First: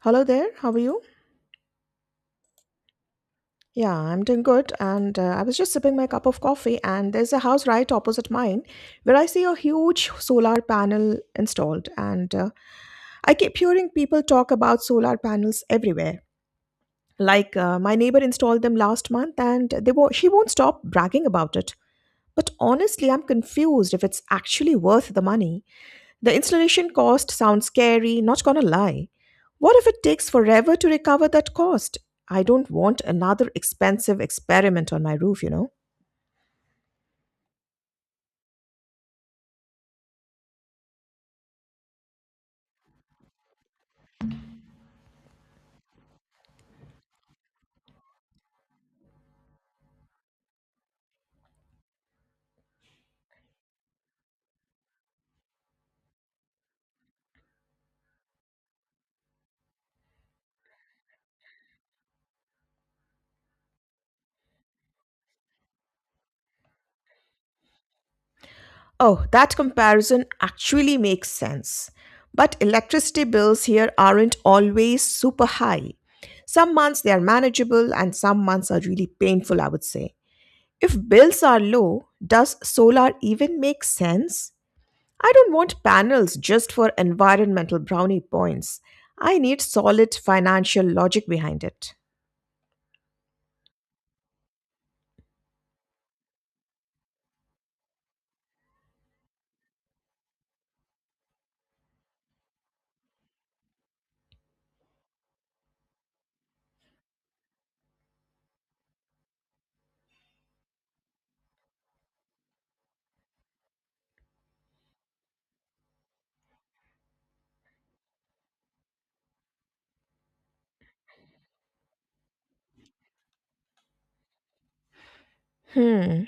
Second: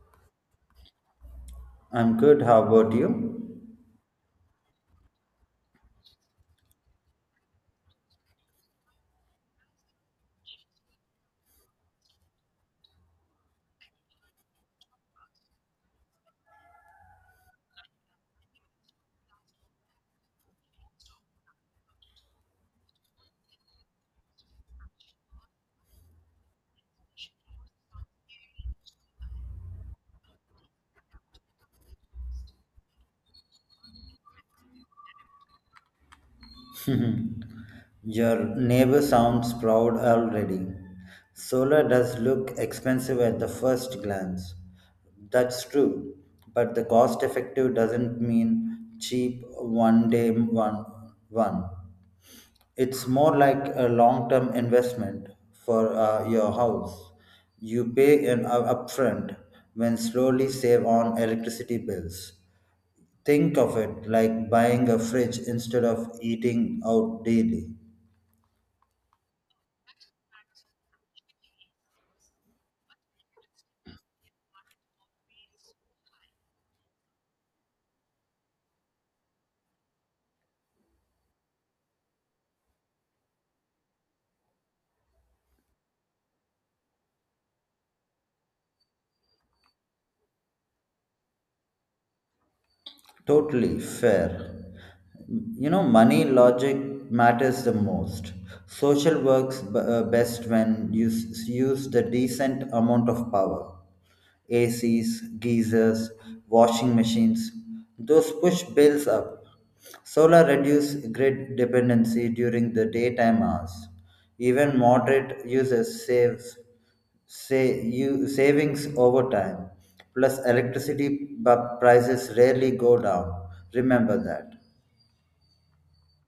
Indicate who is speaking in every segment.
Speaker 1: Hello there, how are you?
Speaker 2: I'm good. How about you?
Speaker 1: Yeah, I'm doing good. And I was just sipping my cup of coffee, and there's a house right opposite mine where I see a huge solar panel installed. And I keep hearing people talk about solar panels everywhere. My neighbor installed them last month, and she won't stop bragging about it. But honestly, I'm confused if it's actually worth the money. The installation cost sounds scary, not gonna lie. What if it takes forever to recover that cost? I don't want another expensive experiment on my roof.
Speaker 2: Your neighbor sounds proud already. Solar does look expensive at the first glance. That's true, but the cost effective doesn't mean cheap one day one. It's more like a long term investment for your house. You pay an upfront when slowly save on electricity bills. Think of it like buying a fridge instead of eating out daily.
Speaker 1: Oh, that comparison actually makes sense. But electricity bills here aren't always super high. Some months they are manageable and some months are really painful, I would say. If bills are low, does solar even make sense? I don't want panels just for environmental brownie points. I need solid financial logic behind it.
Speaker 2: Totally fair. You know, money logic matters the most. Social works best when you use the decent amount of power. ACs, geysers, washing machines, those push bills up. Solar reduce grid dependency during the daytime hours. Even moderate uses saves, say you savings over time, plus electricity, but prices rarely go down. Remember that.
Speaker 1: Hmm.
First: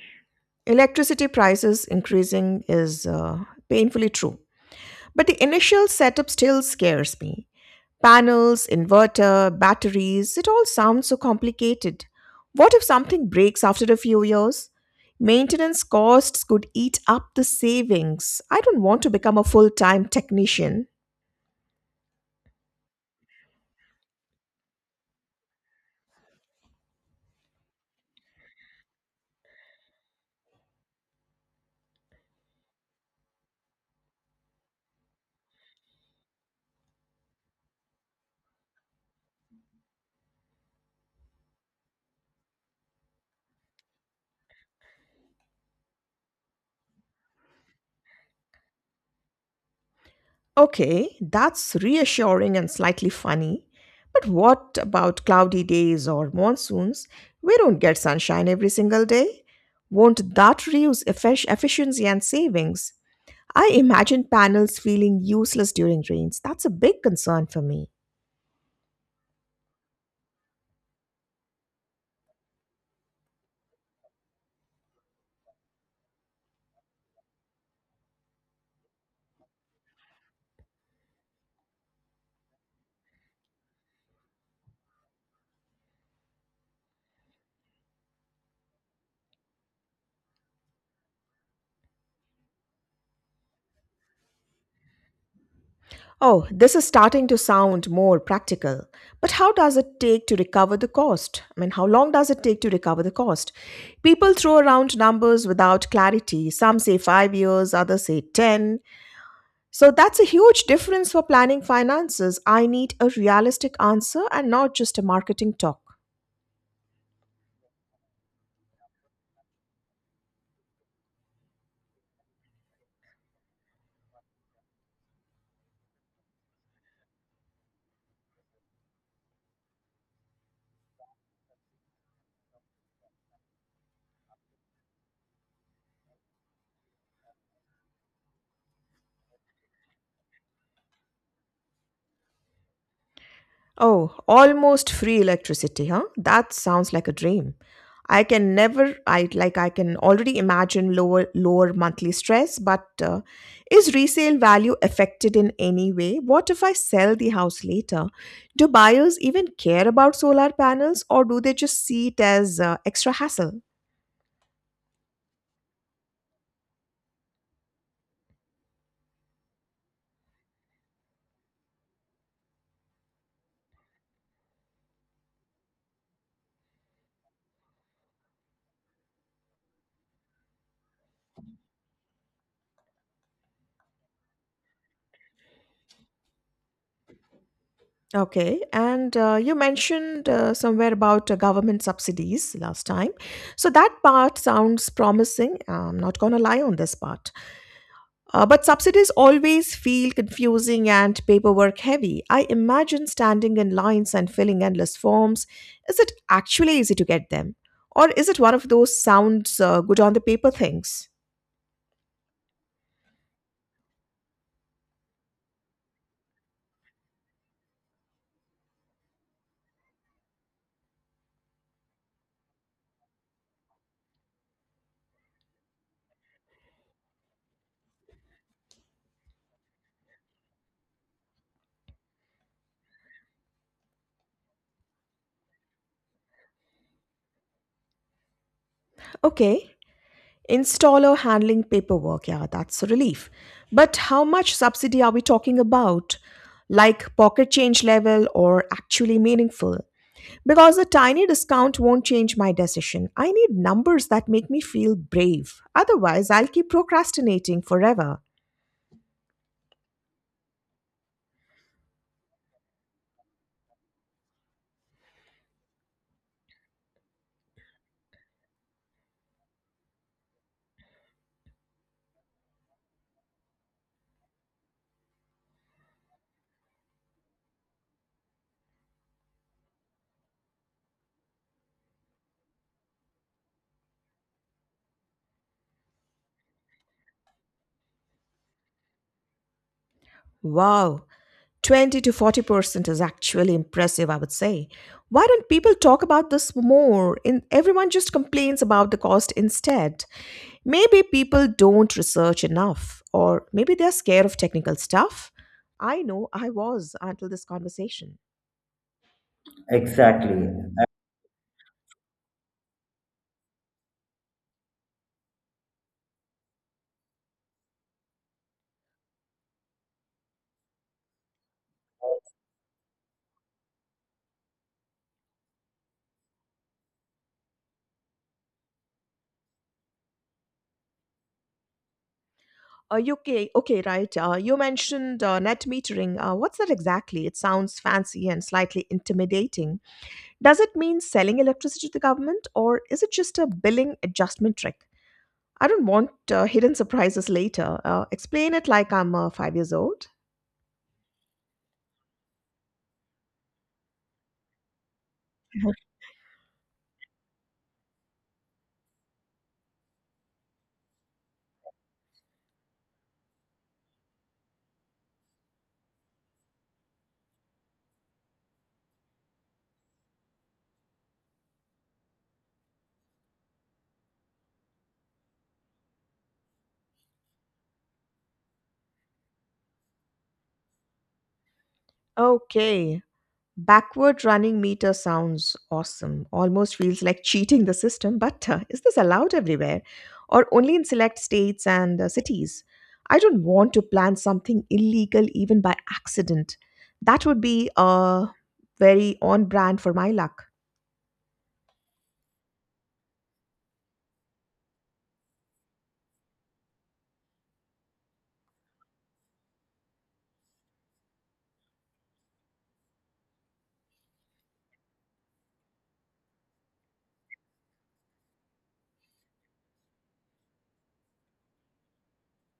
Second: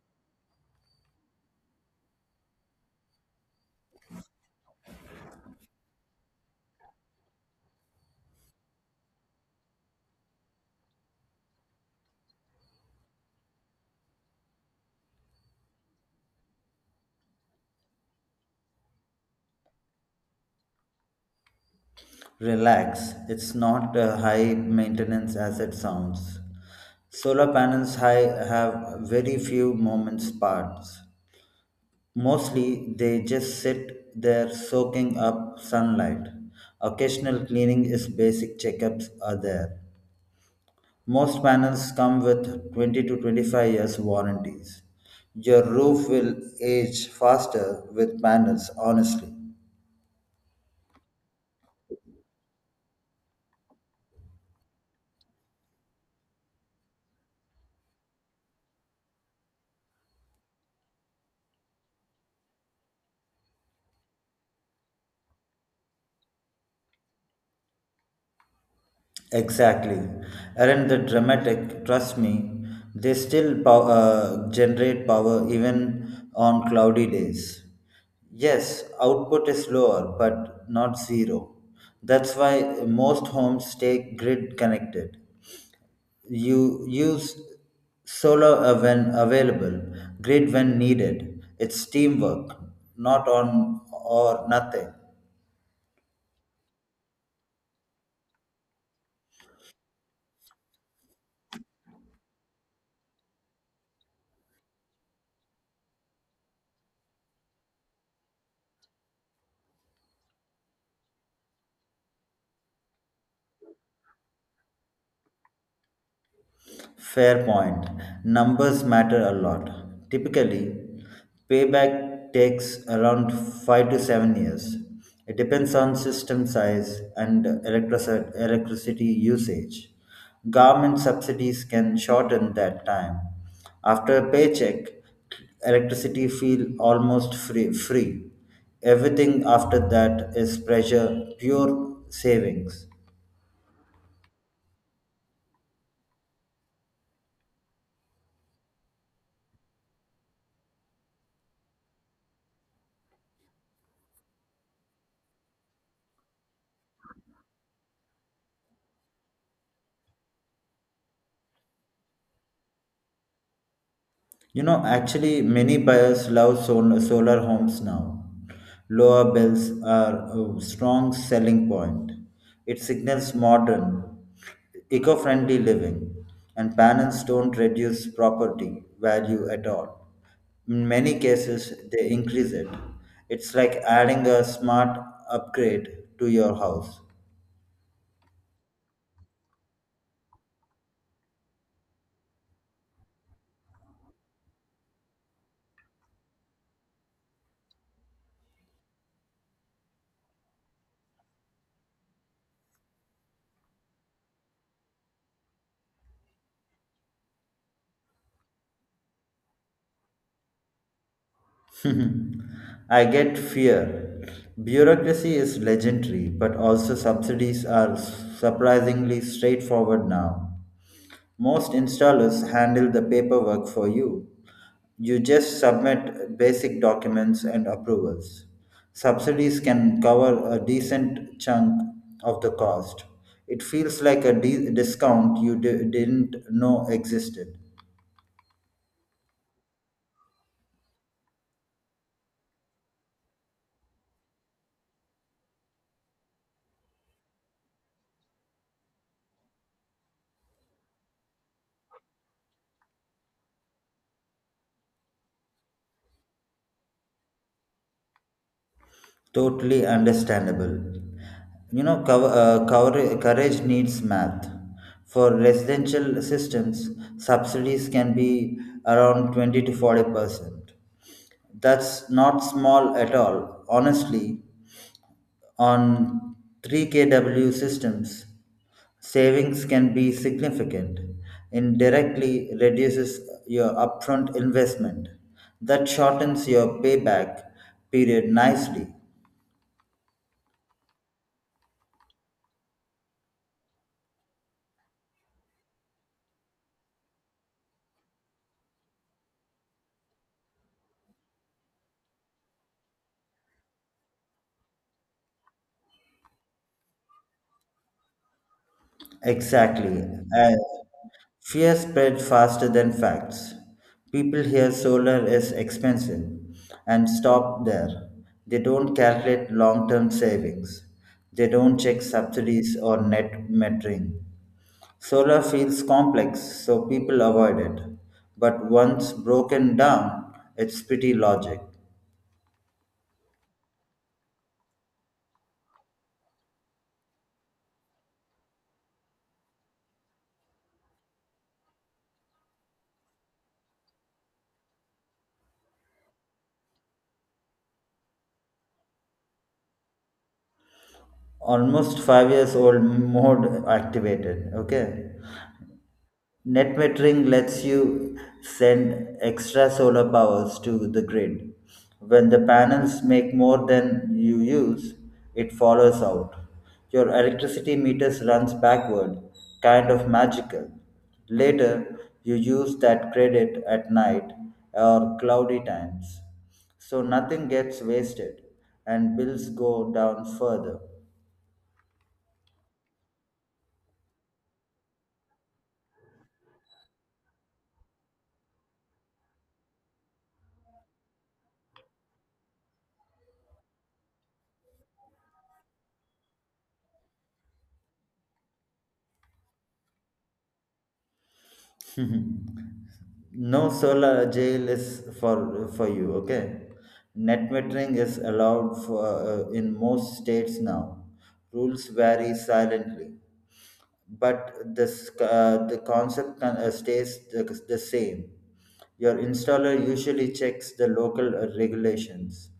Speaker 1: Electricity prices increasing is painfully true. But the initial setup still scares me. Panels, inverter, batteries, it all sounds so complicated. What if something breaks after a few years? Maintenance costs could eat up the savings. I don't want to become a full time technician.
Speaker 2: Relax, it's not a high maintenance as it sounds. Solar panels high have very few moments parts. Mostly, they just sit there soaking up sunlight. Occasional cleaning is basic, checkups are there. Most panels come with 20 to 25 years warranties. Your roof will age faster with panels, honestly.
Speaker 1: Okay, that's reassuring and slightly funny. But what about cloudy days or monsoons? We don't get sunshine every single day. Won't that reduce efficiency and savings? I imagine panels feeling useless during rains. That's a big concern for me.
Speaker 2: Exactly. Aren't they dramatic? Trust me, they still generate power even on cloudy days. Yes, output is lower, but not zero. That's why most homes stay grid connected. You use solar when available, grid when needed. It's teamwork, not on or nothing.
Speaker 1: Oh, this is starting to sound more practical. But how does it take to recover the cost? I mean, how long does it take to recover the cost? People throw around numbers without clarity. Some say 5 years, others say 10. So that's a huge difference for planning finances. I need a realistic answer and not just a marketing talk.
Speaker 2: Fair point. Numbers matter a lot. Typically, payback takes around 5 to 7 years. It depends on system size and electricity usage. Government subsidies can shorten that time. After a paycheck, electricity feel almost free, free. Everything after that is pressure, pure savings.
Speaker 1: Oh, almost free electricity, huh? That sounds like a dream. I can never I like I can already imagine lower monthly stress, but is resale value affected in any way? What if I sell the house later? Do buyers even care about solar panels or do they just see it as extra hassle?
Speaker 2: You know, actually, many buyers love solar homes now. Lower bells are a strong selling point. It signals modern, eco friendly living, and panels don't reduce property value at all. In many cases, they increase it. It's like adding a smart upgrade to your house.
Speaker 1: Okay, and you mentioned somewhere about government subsidies last time. So that part sounds promising. I'm not going to lie on this part. But subsidies always feel confusing and paperwork heavy. I imagine standing in lines and filling endless forms. Is it actually easy to get them? Or is it one of those sounds good on the paper things?
Speaker 2: I get fear. Bureaucracy is legendary, but also subsidies are surprisingly straightforward now. Most installers handle the paperwork for you. You just submit basic documents and approvals. Subsidies can cover a decent chunk of the cost. It feels like a discount you didn't know existed.
Speaker 1: Okay. Installer handling paperwork, yeah, that's a relief. But how much subsidy are we talking about? Like pocket change level or actually meaningful? Because a tiny discount won't change my decision. I need numbers that make me feel brave. Otherwise, I'll keep procrastinating forever.
Speaker 2: Totally understandable. You know, courage needs math. For residential systems, subsidies can be around 20 to 40%. That's not small at all. Honestly, on 3 kW systems, savings can be significant. Indirectly reduces your upfront investment. That shortens your payback period nicely.
Speaker 1: Wow, 20 to 40% is actually impressive, I would say. Why don't people talk about this more? In, everyone just complains about the cost instead. Maybe people don't research enough, or maybe they're scared of technical stuff. I know I was until this conversation.
Speaker 2: Exactly.
Speaker 1: Exactly.
Speaker 2: And fear spread faster than facts. People hear solar is expensive and stop there. They don't calculate long term savings. They don't check subsidies or net metering. Solar feels complex, so people avoid it. But once broken down, it's pretty logic.
Speaker 1: Okay, okay, right. You mentioned net metering. What's that exactly? It sounds fancy and slightly intimidating. Does it mean selling electricity to the government, or is it just a billing adjustment trick? I don't want hidden surprises later. Explain it like I'm 5 years old.
Speaker 2: Almost 5 years old mode activated. Okay. Net metering lets you send extra solar powers to the grid. When the panels make more than you use, it follows out. Your electricity meters runs backward, kind of magical. Later, you use that credit at night or cloudy times. So nothing gets wasted and bills go down further.
Speaker 1: Okay. Backward running meter sounds awesome. Almost feels like cheating the system, but is this allowed everywhere or only in select states and cities? I don't want to plan something illegal even by accident. That would be very on brand for my luck.
Speaker 2: No solar jail is for for you, okay. Net metering is allowed for in most states now. Rules vary silently, but this the concept stays the same. Your installer usually checks the local regulations.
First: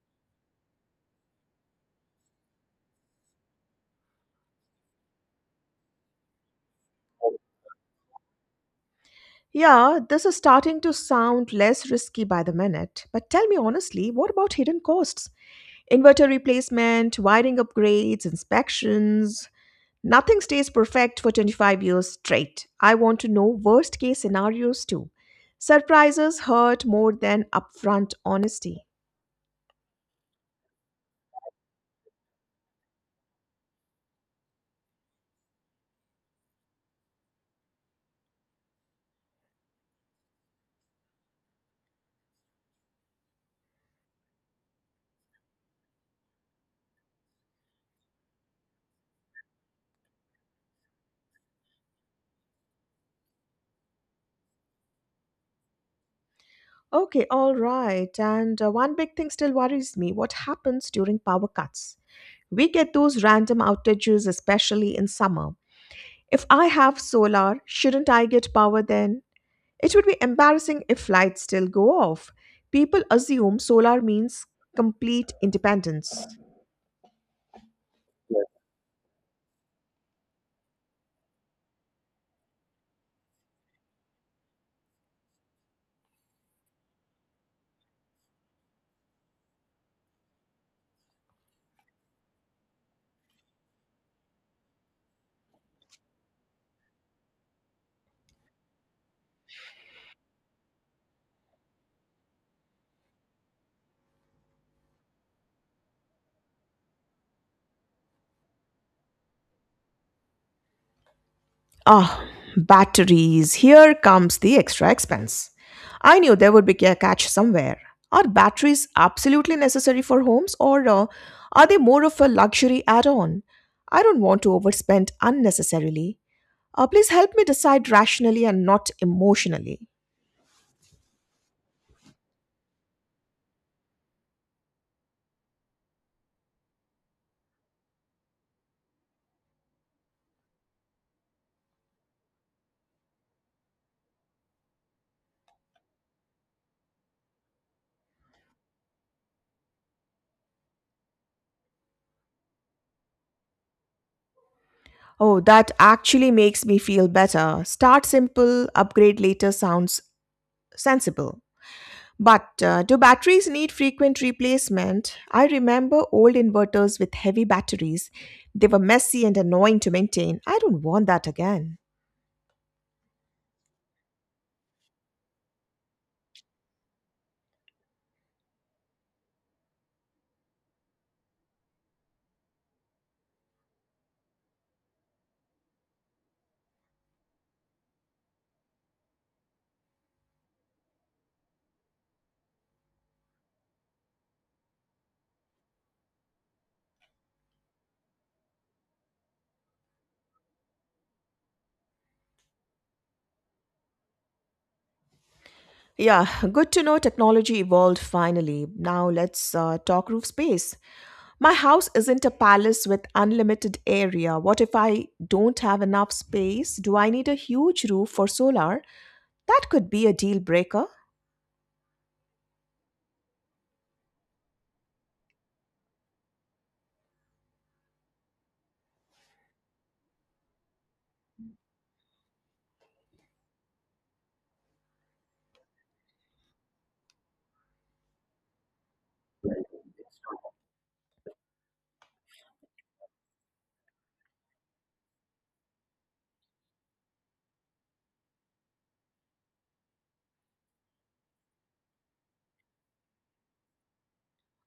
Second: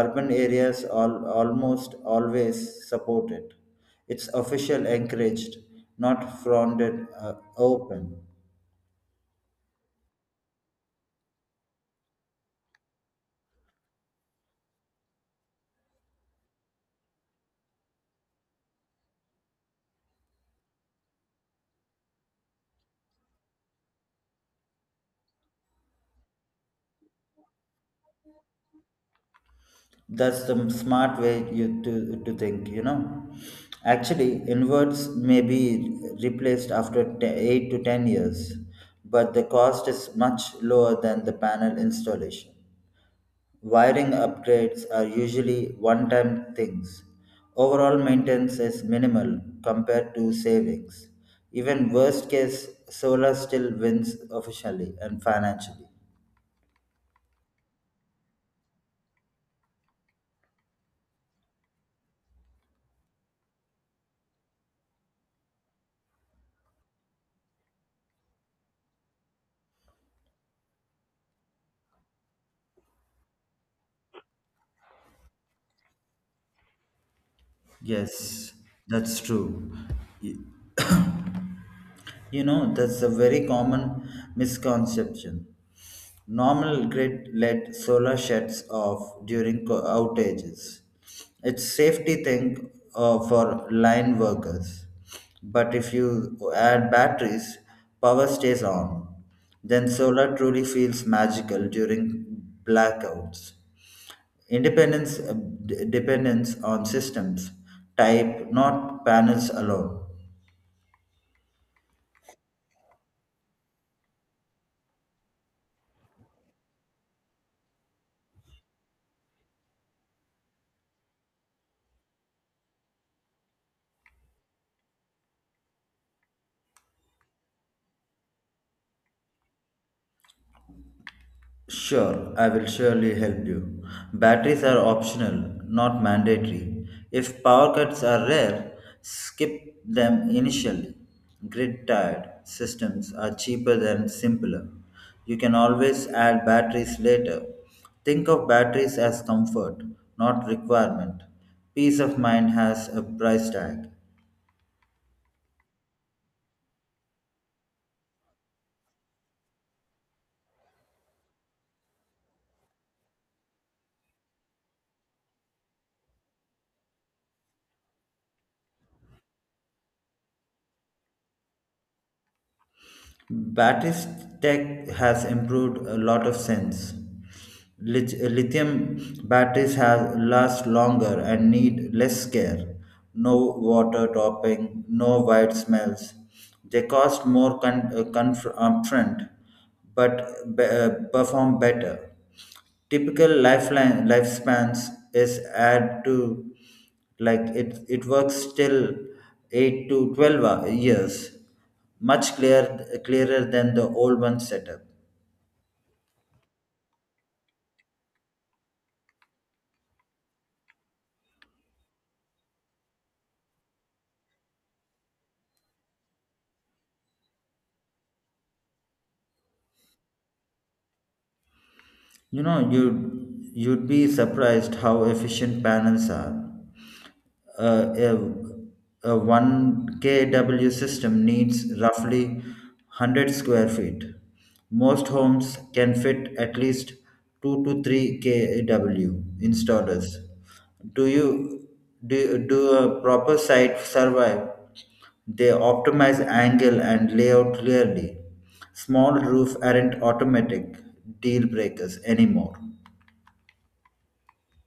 Speaker 2: Urban areas almost always support it. It's official encouraged, not frowned open.
Speaker 1: Yeah, this is starting to sound less risky by the minute. But tell me honestly, what about hidden costs? Inverter replacement, wiring upgrades, inspections. Nothing stays perfect for 25 years straight. I want to know worst case scenarios too. Surprises hurt more than upfront honesty.
Speaker 2: That's the smart way you to think, you know. Actually, inverts may be replaced after 8 to 10 years, but the cost is much lower than the panel installation. Wiring upgrades are usually one time things. Overall maintenance is minimal compared to savings. Even worst case, solar still wins officially and financially.
Speaker 1: Okay, all right. And one big thing still worries me, what happens during power cuts? We get those random outages, especially in summer. If I have solar, shouldn't I get power then? It would be embarrassing if lights still go off. People assume solar means complete independence.
Speaker 2: Yes, that's true. Y- You know, that's a very common misconception. Normal grid led solar shuts off during outages. It's safety thing for line workers. But if you add batteries, power stays on. Then solar truly feels magical during blackouts. Independence depends on systems, type, not panels alone.
Speaker 1: Ah, batteries. Here comes the extra expense. I knew there would be a catch somewhere. Are batteries absolutely necessary for homes or are they more of a luxury add on? I don't want to overspend unnecessarily. Please help me decide rationally and not emotionally.
Speaker 2: Sure, I will surely help you. Batteries are optional, not mandatory. If power cuts are rare, skip them initially. Grid tied systems are cheaper than simpler. You can always add batteries later. Think of batteries as comfort, not requirement. Peace of mind has a price tag.
Speaker 1: Oh, that actually makes me feel better. Start simple, upgrade later sounds sensible. But do batteries need frequent replacement? I remember old inverters with heavy batteries. They were messy and annoying to maintain. I don't want that again.
Speaker 2: Batteries tech has improved a lot of sense. Lithium batteries have last longer and need less care. No water topping, no white smells. They cost more upfront, but perform better. Typical lifeline lifespans is add to, like, it works till 8 to 12 years, much clearer than the old one setup.
Speaker 1: Yeah, good to know technology evolved finally. Now let's talk roof space. My house isn't a palace with unlimited area. What if I don't have enough space? Do I need a huge roof for solar? That could be a deal breaker.
Speaker 2: You know, you'd be surprised how efficient panels are uh, a, a 1 kW system needs roughly 100 square feet. Most homes can fit at least 2 to 3 kW installers. Do you do a proper site survive? They optimize angle and layout clearly. Small roof aren't automatic deal breakers anymore.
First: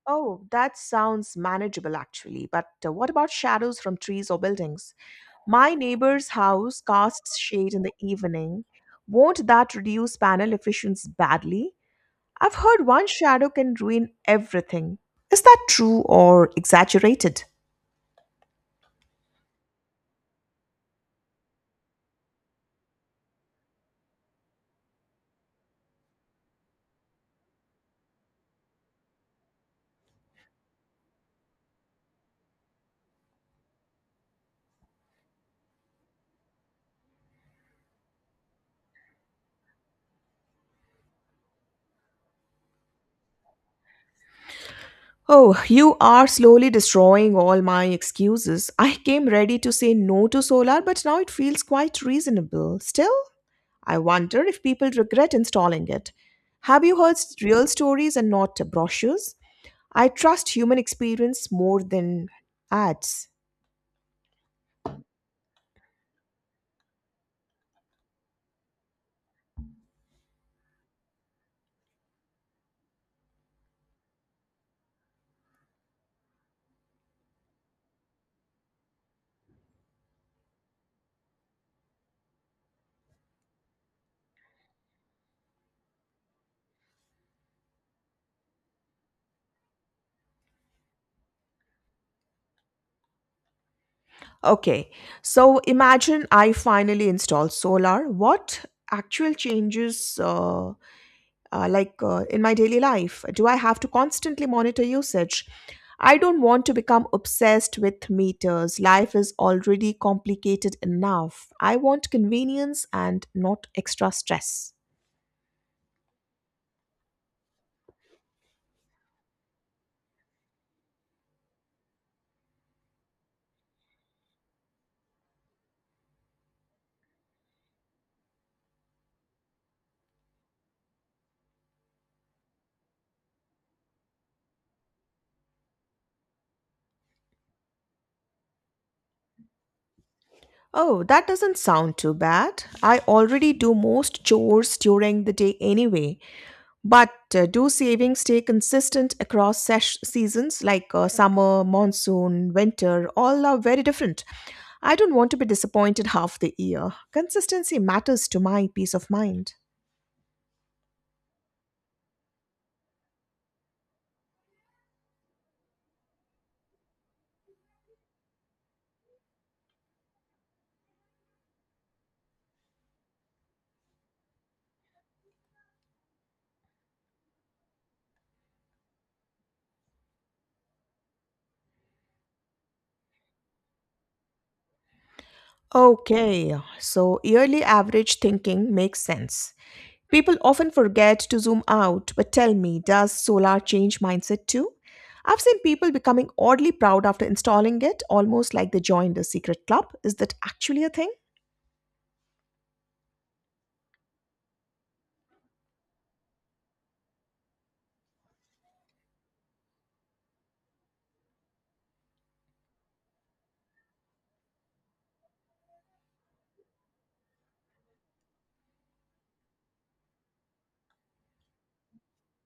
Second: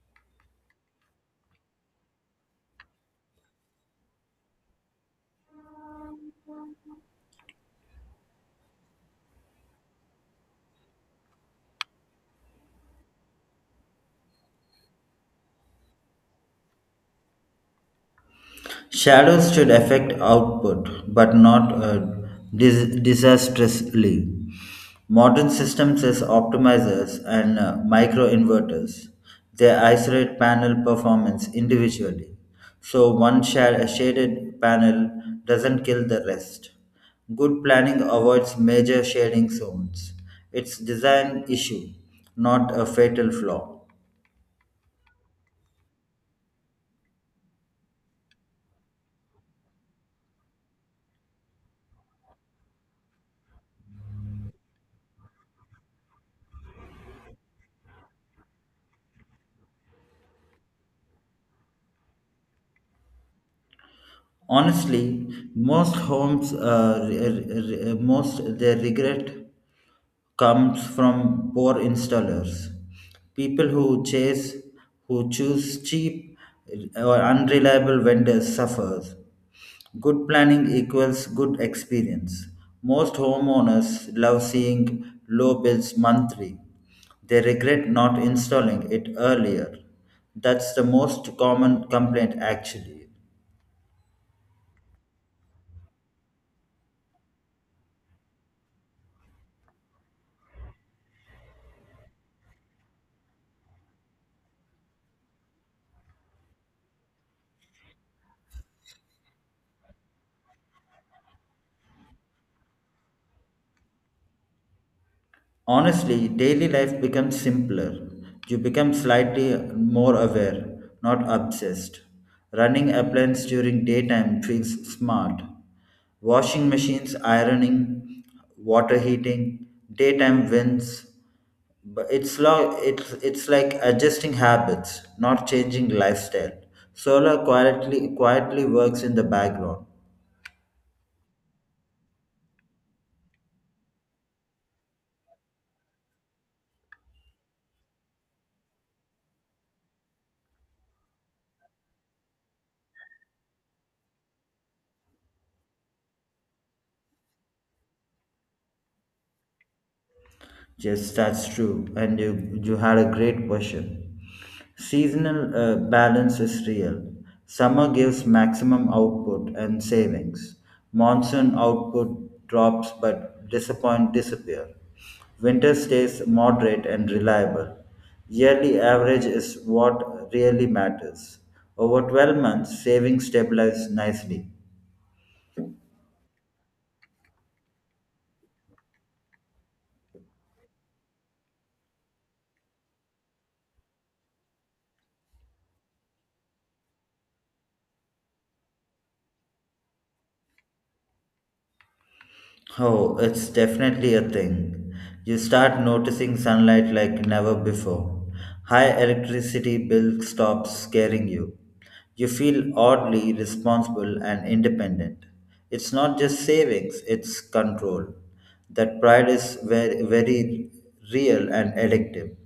Speaker 1: Oh, that sounds manageable actually. But what about shadows from trees or buildings? My neighbor's house casts shade in the evening. Won't that reduce panel efficiency badly? I've heard one shadow can ruin everything. Is that true or exaggerated?
Speaker 2: Shadows should affect output, but not disastrously. Modern systems use optimizers and microinverters, they isolate panel performance individually. So one shaded panel doesn't kill the rest. Good planning avoids major shading zones. It's design issue, not a fatal flaw.
Speaker 1: Oh, you are slowly destroying all my excuses. I came ready to say no to solar, but now it feels quite reasonable. Still, I wonder if people regret installing it. Have you heard real stories and not brochures? I trust human experience more than ads.
Speaker 2: Honestly, most homes, most their regret comes from poor installers, people who choose cheap or unreliable vendors suffers. Good planning equals good experience. Most homeowners love seeing low bills monthly. They regret not installing it earlier. That's the most common complaint actually.
Speaker 1: Okay, so imagine I finally install solar. What actual changes, in my daily life? Do I have to constantly monitor usage? I don't want to become obsessed with meters. Life is already complicated enough. I want convenience and not extra stress.
Speaker 2: Honestly, daily life becomes simpler. You become slightly more aware, not obsessed. Running appliances during daytime feels smart. Washing machines, ironing, water heating, daytime wins. But it's lo- it's like adjusting habits, not changing lifestyle. Solar quietly works in the background.
Speaker 1: Oh, that doesn't sound too bad. I already do most chores during the day anyway. But do savings stay consistent across seasons like summer, monsoon, winter? All are very different. I don't want to be disappointed half the year. Consistency matters to my peace of mind.
Speaker 2: Yes, that's true. And you had a great question. Seasonal balance is real. Summer gives maximum output and savings. Monsoon output drops but disappoint disappear. Winter stays moderate and reliable. Yearly average is what really matters. Over 12 months, savings stabilize nicely.
Speaker 1: Okay, so yearly average thinking makes sense. People often forget to zoom out, but tell me, does solar change mindset too? I've seen people becoming oddly proud after installing it, almost like they joined a secret club. Is that actually a thing?
Speaker 2: Oh, it's definitely a thing. You start noticing sunlight like never before. High electricity bill stops scaring you. You feel oddly responsible and independent. It's not just savings, it's control. That pride is very, very real and addictive.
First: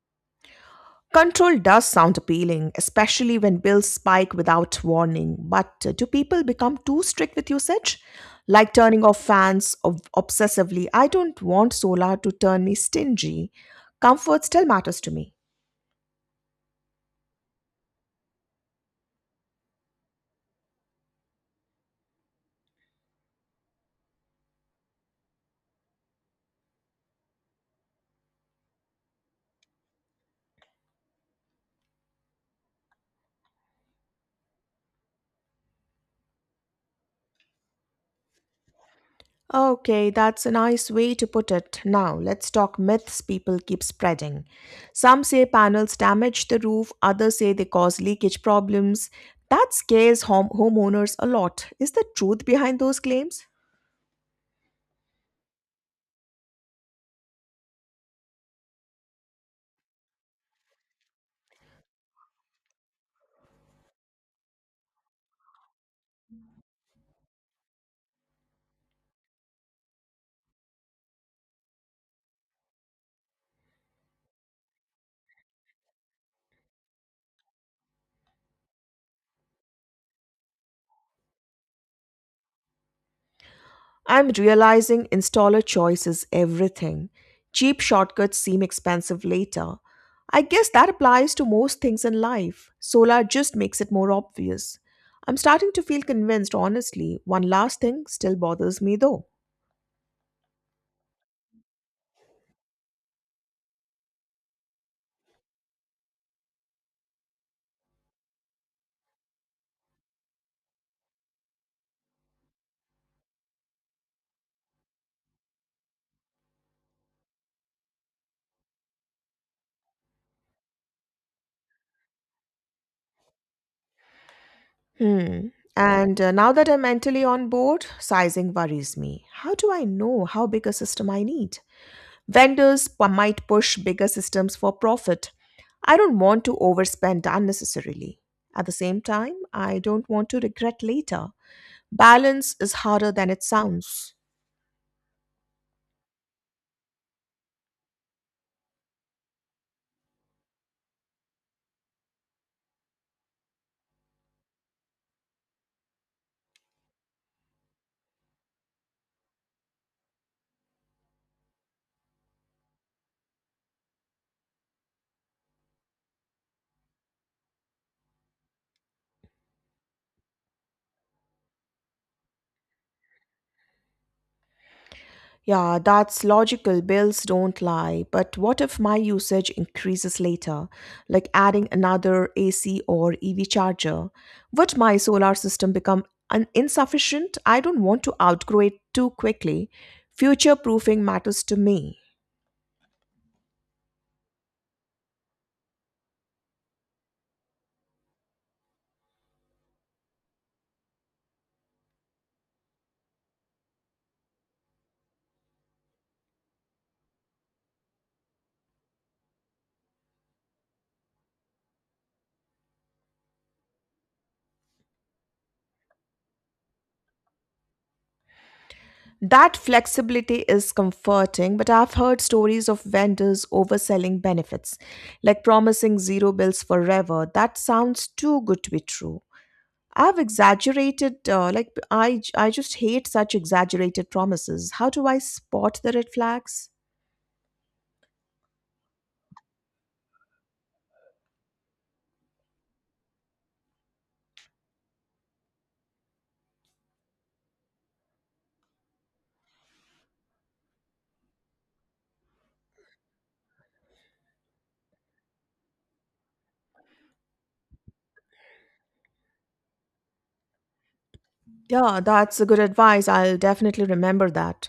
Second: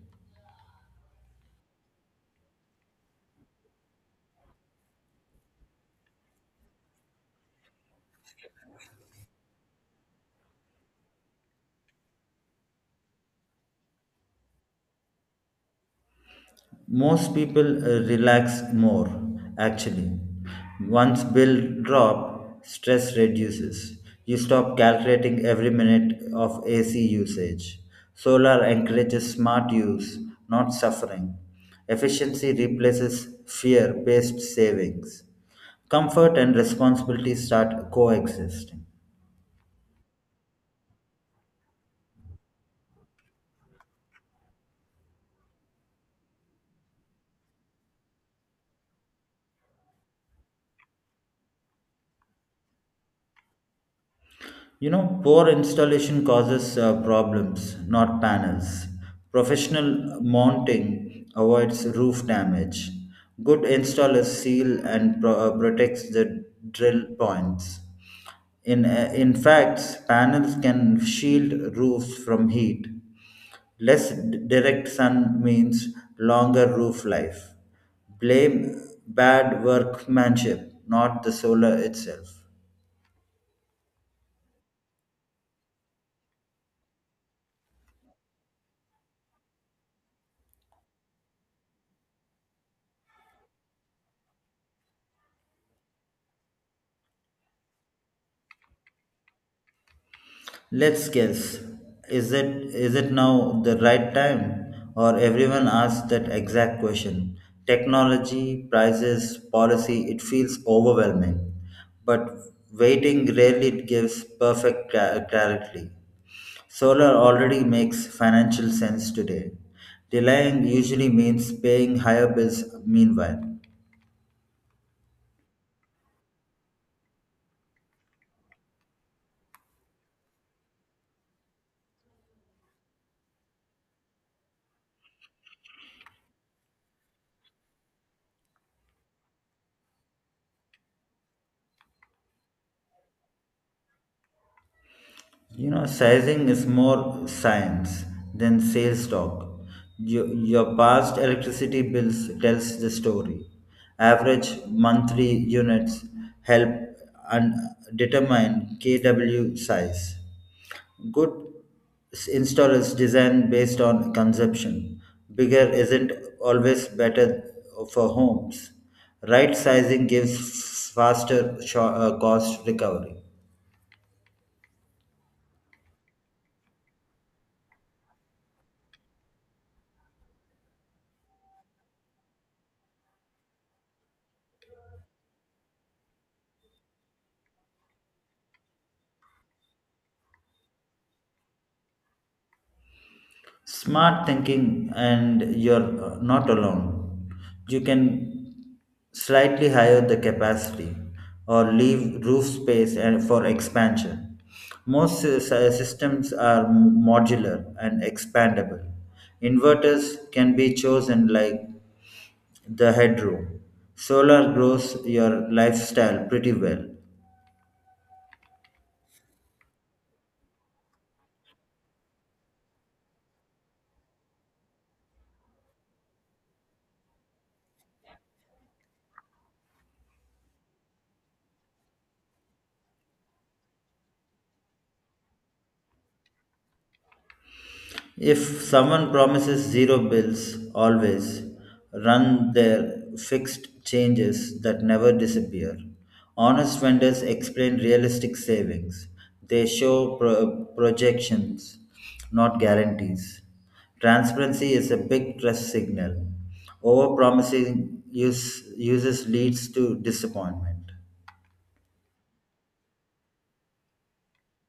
Speaker 1: Control does sound appealing, especially when bills spike without warning. But do people become too strict with usage? Like turning off fans obsessively. I don't want solar to turn me stingy. Comfort still matters to me.
Speaker 2: Most people relax more actually. Once bill drop, stress reduces. You stop calculating every minute of AC usage. Solar encourages smart use, not suffering. Efficiency replaces fear based savings. Comfort and responsibility start coexisting.
Speaker 1: Okay, that's a nice way to put it. Now, let's talk myths people keep spreading. Some say panels damage the roof, others say they cause leakage problems. That scares homeowners a lot. Is the truth behind those claims?
Speaker 2: You know, poor installation causes problems, not panels. Professional mounting avoids roof damage. Good installers seal and protects the drill points. In fact, panels can shield roofs from heat. Less direct sun means longer roof life. Blame bad workmanship, not the solar itself.
Speaker 1: I'm realizing installer choice is everything. Cheap shortcuts seem expensive later. I guess that applies to most things in life. Solar just makes it more obvious. I'm starting to feel convinced, honestly. One last thing still bothers me though.
Speaker 2: Let's guess. Is it is it now the right time? Or everyone asks that exact question. Technology, prices, policy, it feels overwhelming. But waiting rarely gives perfect clarity. Solar already makes financial sense today. Delaying usually means paying higher bills meanwhile.
Speaker 1: Hmm. And now that I'm mentally on board, sizing worries me. How do I know how big a system I need? Might push bigger systems for profit. I don't want to overspend unnecessarily. At the same time, I don't want to regret later. Balance is harder than it sounds.
Speaker 2: You know, sizing is more science than sales talk. Your past electricity bills tells the story. Average monthly units help and determine kW size. Good installers design based on consumption. Bigger isn't always better for homes. Right sizing gives faster cost recovery.
Speaker 1: Yeah, that's logical. Bills don't lie. But what if my usage increases later, like adding another AC or EV charger? Would my solar system become insufficient? I don't want to outgrow it too quickly. Future proofing matters to me.
Speaker 2: Smart thinking, and you're not alone. You can slightly higher the capacity or leave roof space and for expansion. Most systems are modular and expandable. Inverters can be chosen like the headroom. Solar grows your lifestyle pretty well.
Speaker 1: That flexibility is comforting, but I've heard stories of vendors overselling benefits, like promising zero bills forever. That sounds too good to be true. I've exaggerated, like, I just hate such exaggerated promises. How do I spot the red flags?
Speaker 2: If someone promises zero bills, always run their fixed changes that never disappear. Honest vendors explain realistic savings. They show projections, not guarantees. Transparency is a big trust signal. Overpromising uses leads to disappointment.
Speaker 1: Yeah, that's a good advice. I'll definitely remember that.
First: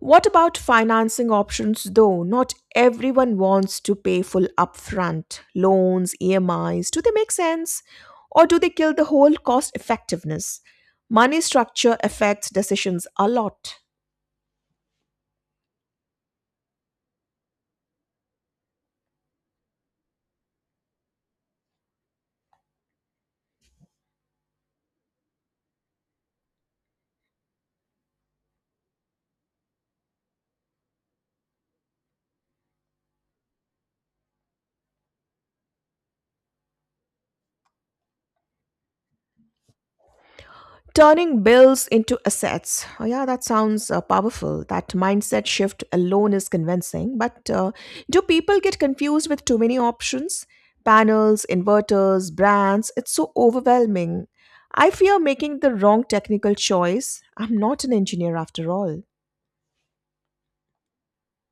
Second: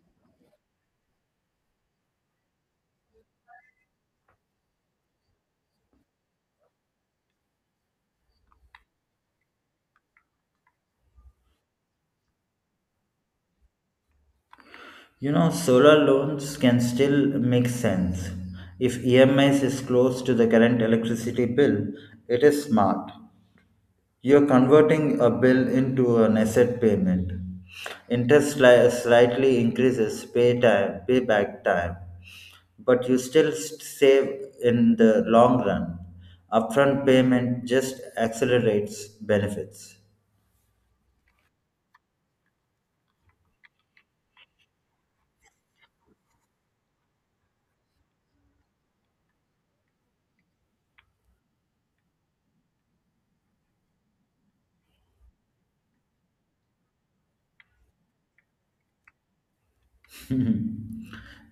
Speaker 1: What about financing options though? Not everyone wants to pay full upfront. Loans, EMIs, do they make sense? Or do they kill the whole cost effectiveness? Money structure affects decisions a lot.
Speaker 2: You know, solar loans can still make sense. If EMIs is close to the current electricity bill, it is smart. You're converting a bill into an asset payment. Interest slightly increases payback time, but you still save in the long run. Upfront payment just accelerates benefits.
Speaker 1: Turning bills into assets. Oh, yeah, that sounds powerful. That mindset shift alone is convincing. But do people get confused with too many options? Panels, inverters, brands. It's so overwhelming. I fear making the wrong technical choice. I'm not an engineer after all.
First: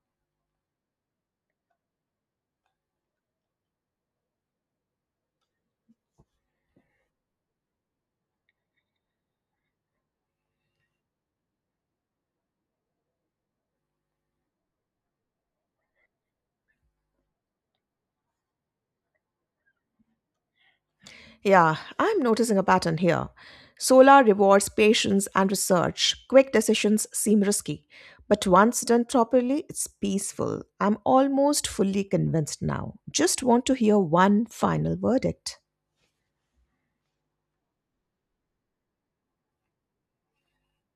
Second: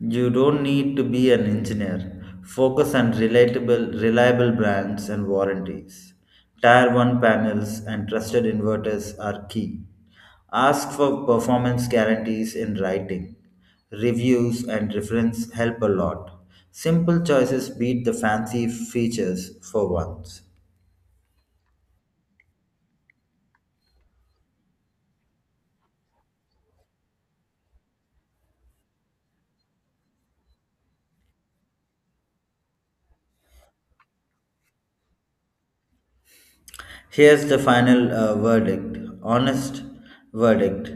Speaker 2: You don't need to be an engineer. Focus on relatable, reliable brands and warranties. Tier 1 panels and trusted inverters are key. Ask for performance guarantees in writing. Reviews and reference help a lot. Simple choices beat the fancy features for once.
Speaker 1: Yeah, I'm noticing a pattern here. Solar rewards patience and research. Quick decisions seem risky, but once done properly, it's peaceful. I'm almost fully convinced now. Just want to hear one final verdict.
Speaker 2: Here's the final verdict honest verdict.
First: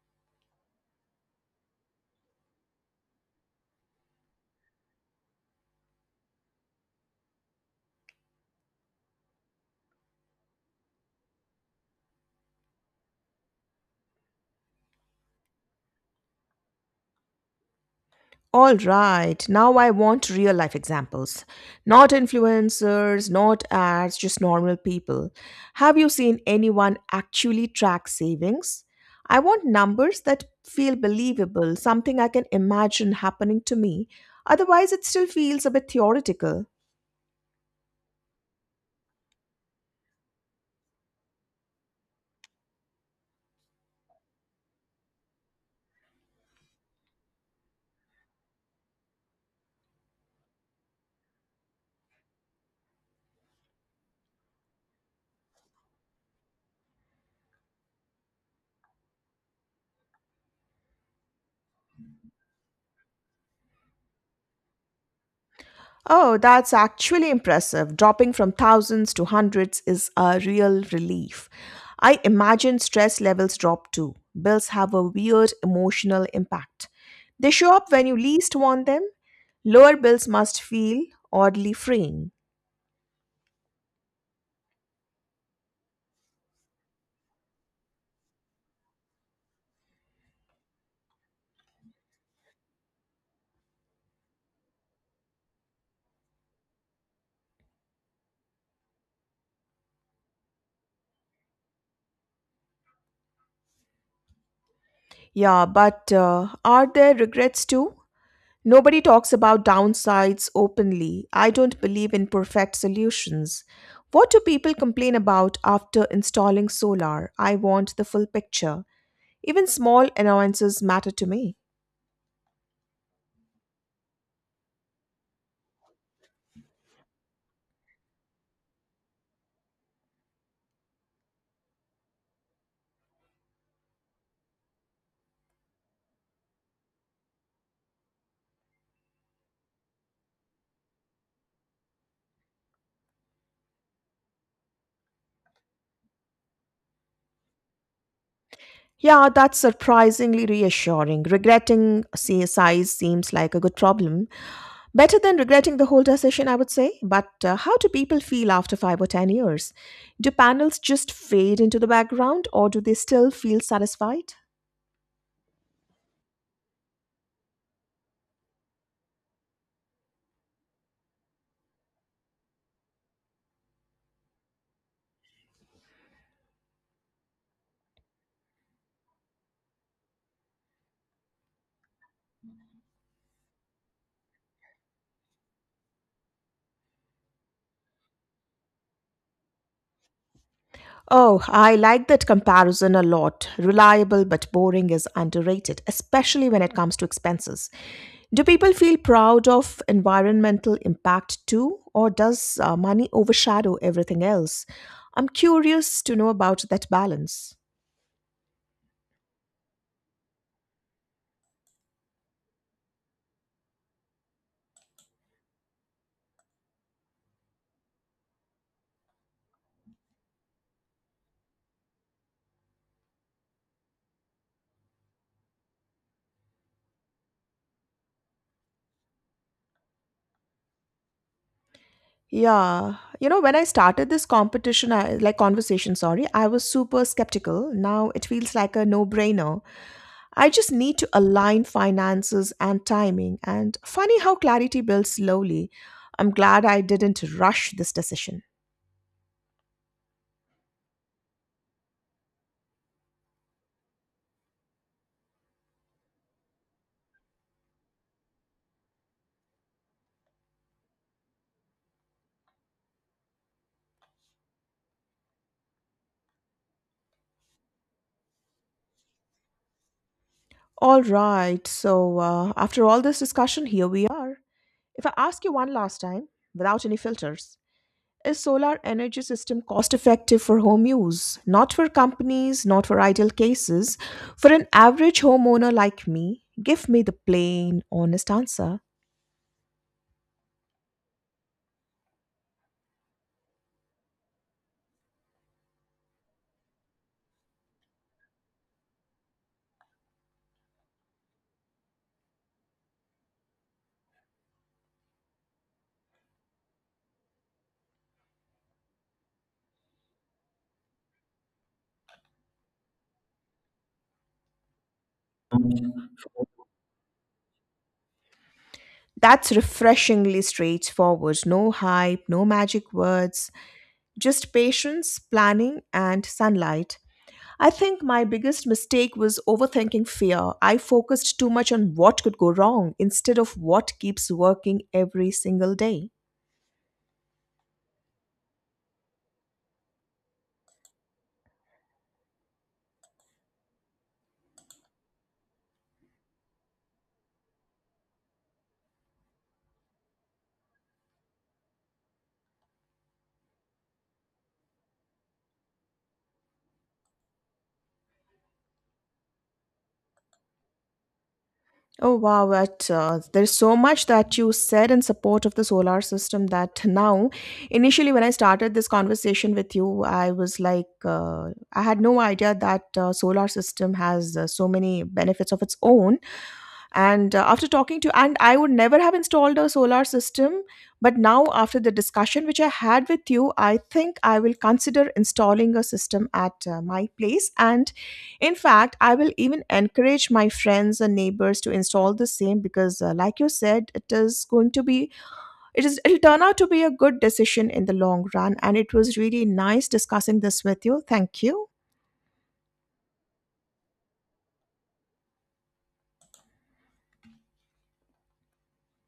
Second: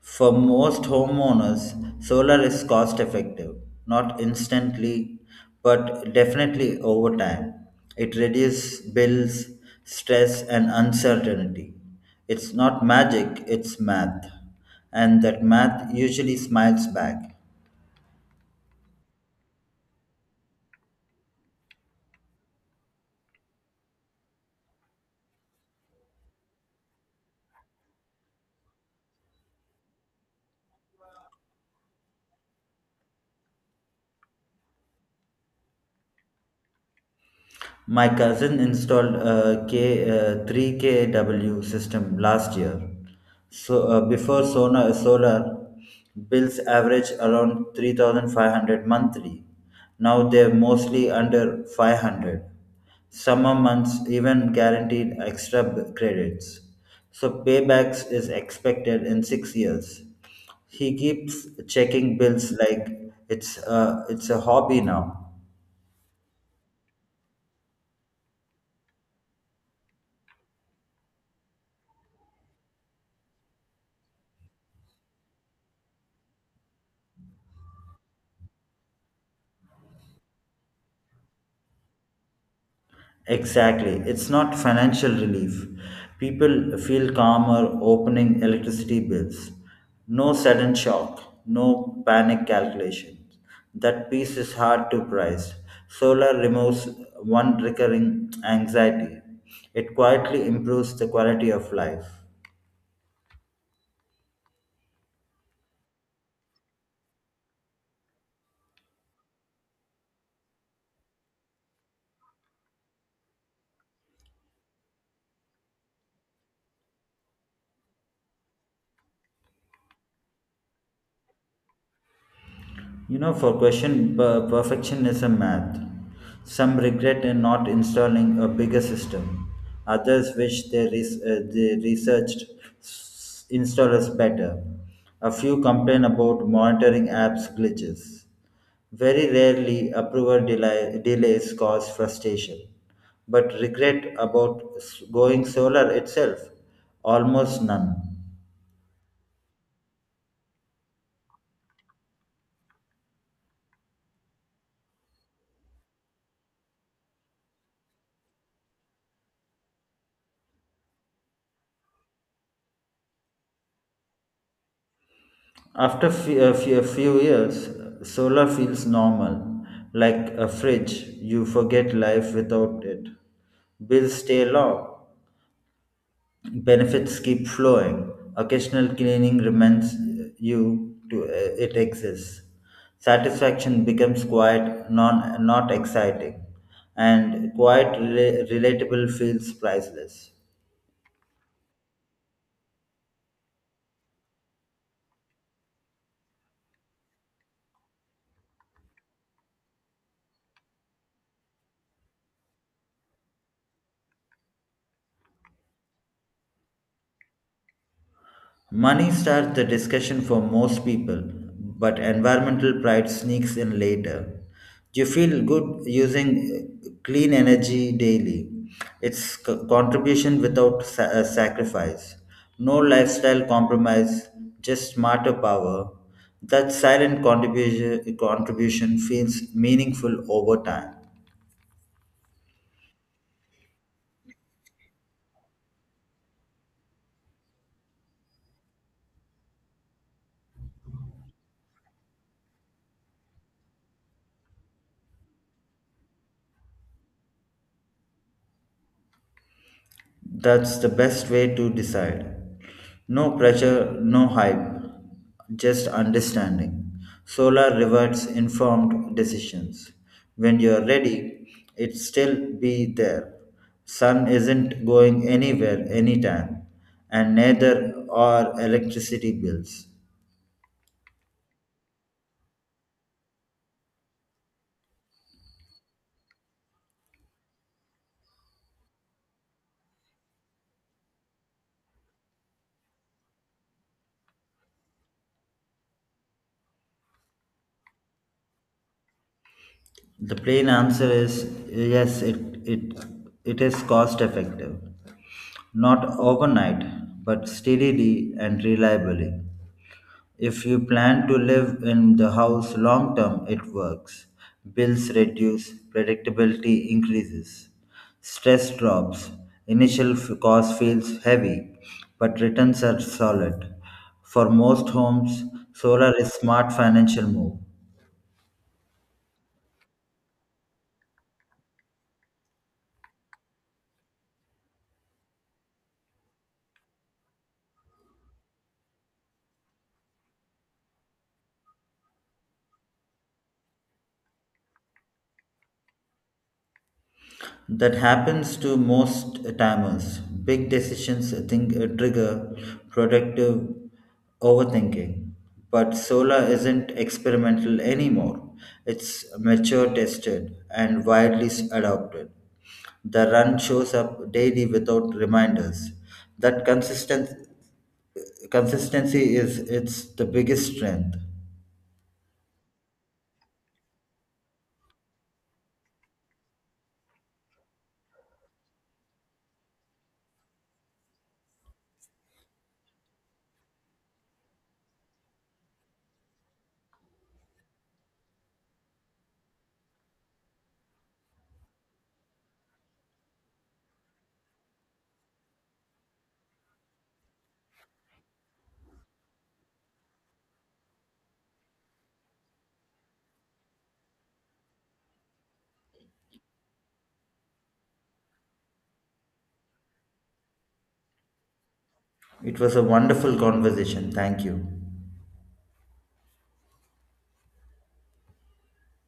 Speaker 2: For most homeowners, solar is cost effective, not instantly, but definitely over time. It reduces bills, stress, and uncertainty. It's not magic, it's math. And that math usually smiles back.
Speaker 1: All right, now I want real life examples. Not influencers, not ads, just normal people. Have you seen anyone actually track savings? I want numbers that feel believable, something I can imagine happening to me. Otherwise, it still feels a bit theoretical.
Speaker 2: My cousin installed a 3 kW system last year. So before solar bills average around 3,500 monthly. Now they're mostly under 500. Summer months even guaranteed extra credits. So paybacks is expected in 6 years. He keeps checking bills like it's a hobby now.
Speaker 1: Oh, that's actually impressive. Dropping from thousands to hundreds is a real relief. I imagine stress levels drop too. Bills have a weird emotional impact. They show up when you least want them. Lower bills must feel oddly freeing.
Speaker 2: Exactly. It's not financial relief. People feel calmer opening electricity bills. No sudden shock, no panic calculations. That piece is hard to price. Solar removes one recurring anxiety. It quietly improves the quality of life.
Speaker 1: Yeah, but are there regrets too? Nobody talks about downsides openly. I don't believe in perfect solutions. What do people complain about after installing solar? I want the full picture. Even small annoyances matter to me.
Speaker 2: You know, for question perfectionism math, some regret in not installing a bigger system. Others wish they researched installers better. A few complain about monitoring apps glitches. Very rarely, approval delays cause frustration, but regret about going solar itself, almost none.
Speaker 1: Yeah, that's surprisingly reassuring. Regretting say, size seems like a good problem. Better than regretting the whole decision, I would say. But how do people feel after 5 or 10 years? Do panels just fade into the background or do they still feel satisfied?
Speaker 2: After a few years, solar feels normal. Like a fridge, you forget life without it. Bills stay low, benefits keep flowing. Occasional cleaning reminds you to it exists. Satisfaction becomes quiet, not exciting, and relatable feels priceless.
Speaker 1: Oh, I like that comparison a lot. Reliable but boring is underrated, especially when it comes to expenses. Do people feel proud of environmental impact too, or does money overshadow everything else? I'm curious to know about that balance.
Speaker 2: Money starts the discussion for most people, but environmental pride sneaks in later. You feel good using clean energy daily. It's contribution without sacrifice. No lifestyle compromise, just smarter power. That silent contribution feels meaningful over time.
Speaker 1: Yeah, you know, when I started this competition, I, like conversation, sorry, I was super skeptical. Now it feels like a no brainer. I just need to align finances and timing. And funny how clarity builds slowly. I'm glad I didn't rush this decision.
Speaker 2: That's the best way to decide. No pressure, no hype, just understanding. Solar rewards informed decisions. When you're ready, it still be there. Sun isn't going anywhere anytime, and neither are electricity bills.
Speaker 1: All right, so after all this discussion, here we are. If I ask you one last time, without any filters, is solar energy system cost effective for home use? Not for companies, not for ideal cases. For an average homeowner like me, give me the plain, honest answer.
Speaker 2: The plain answer is yes, it is cost effective. Not overnight, but steadily and reliably. If you plan to live in the house long term, it works. Bills reduce, predictability increases, stress drops, initial cost feels heavy, but returns are solid. For most homes, solar is smart financial move.
Speaker 1: That's refreshingly straightforward. No hype, no magic words, just patience, planning, and sunlight. I think my biggest mistake was overthinking fear. I focused too much on what could go wrong instead of what keeps working every single day.
Speaker 2: That happens to most timers. Big decisions think trigger productive overthinking. But solar isn't experimental anymore. It's mature tested and widely adopted. The run shows up daily without reminders. That consistent consistency is it's the biggest strength.
Speaker 1: Oh wow, that, there's so much that you said in support of the solar system that now, initially when I started this conversation with you, I was like, I had no idea that solar system has so many benefits of its own, and after talking to, and I would never have installed a solar system, but now after the discussion which I had with you, I think I will consider installing a system at my place. And in fact, I will even encourage my friends and neighbors to install the same, because like you said, it is going to be, it'll turn out to be a good decision in the long run. And it was really nice discussing this with you. Thank you.
Speaker 2: It was a wonderful conversation. Thank you.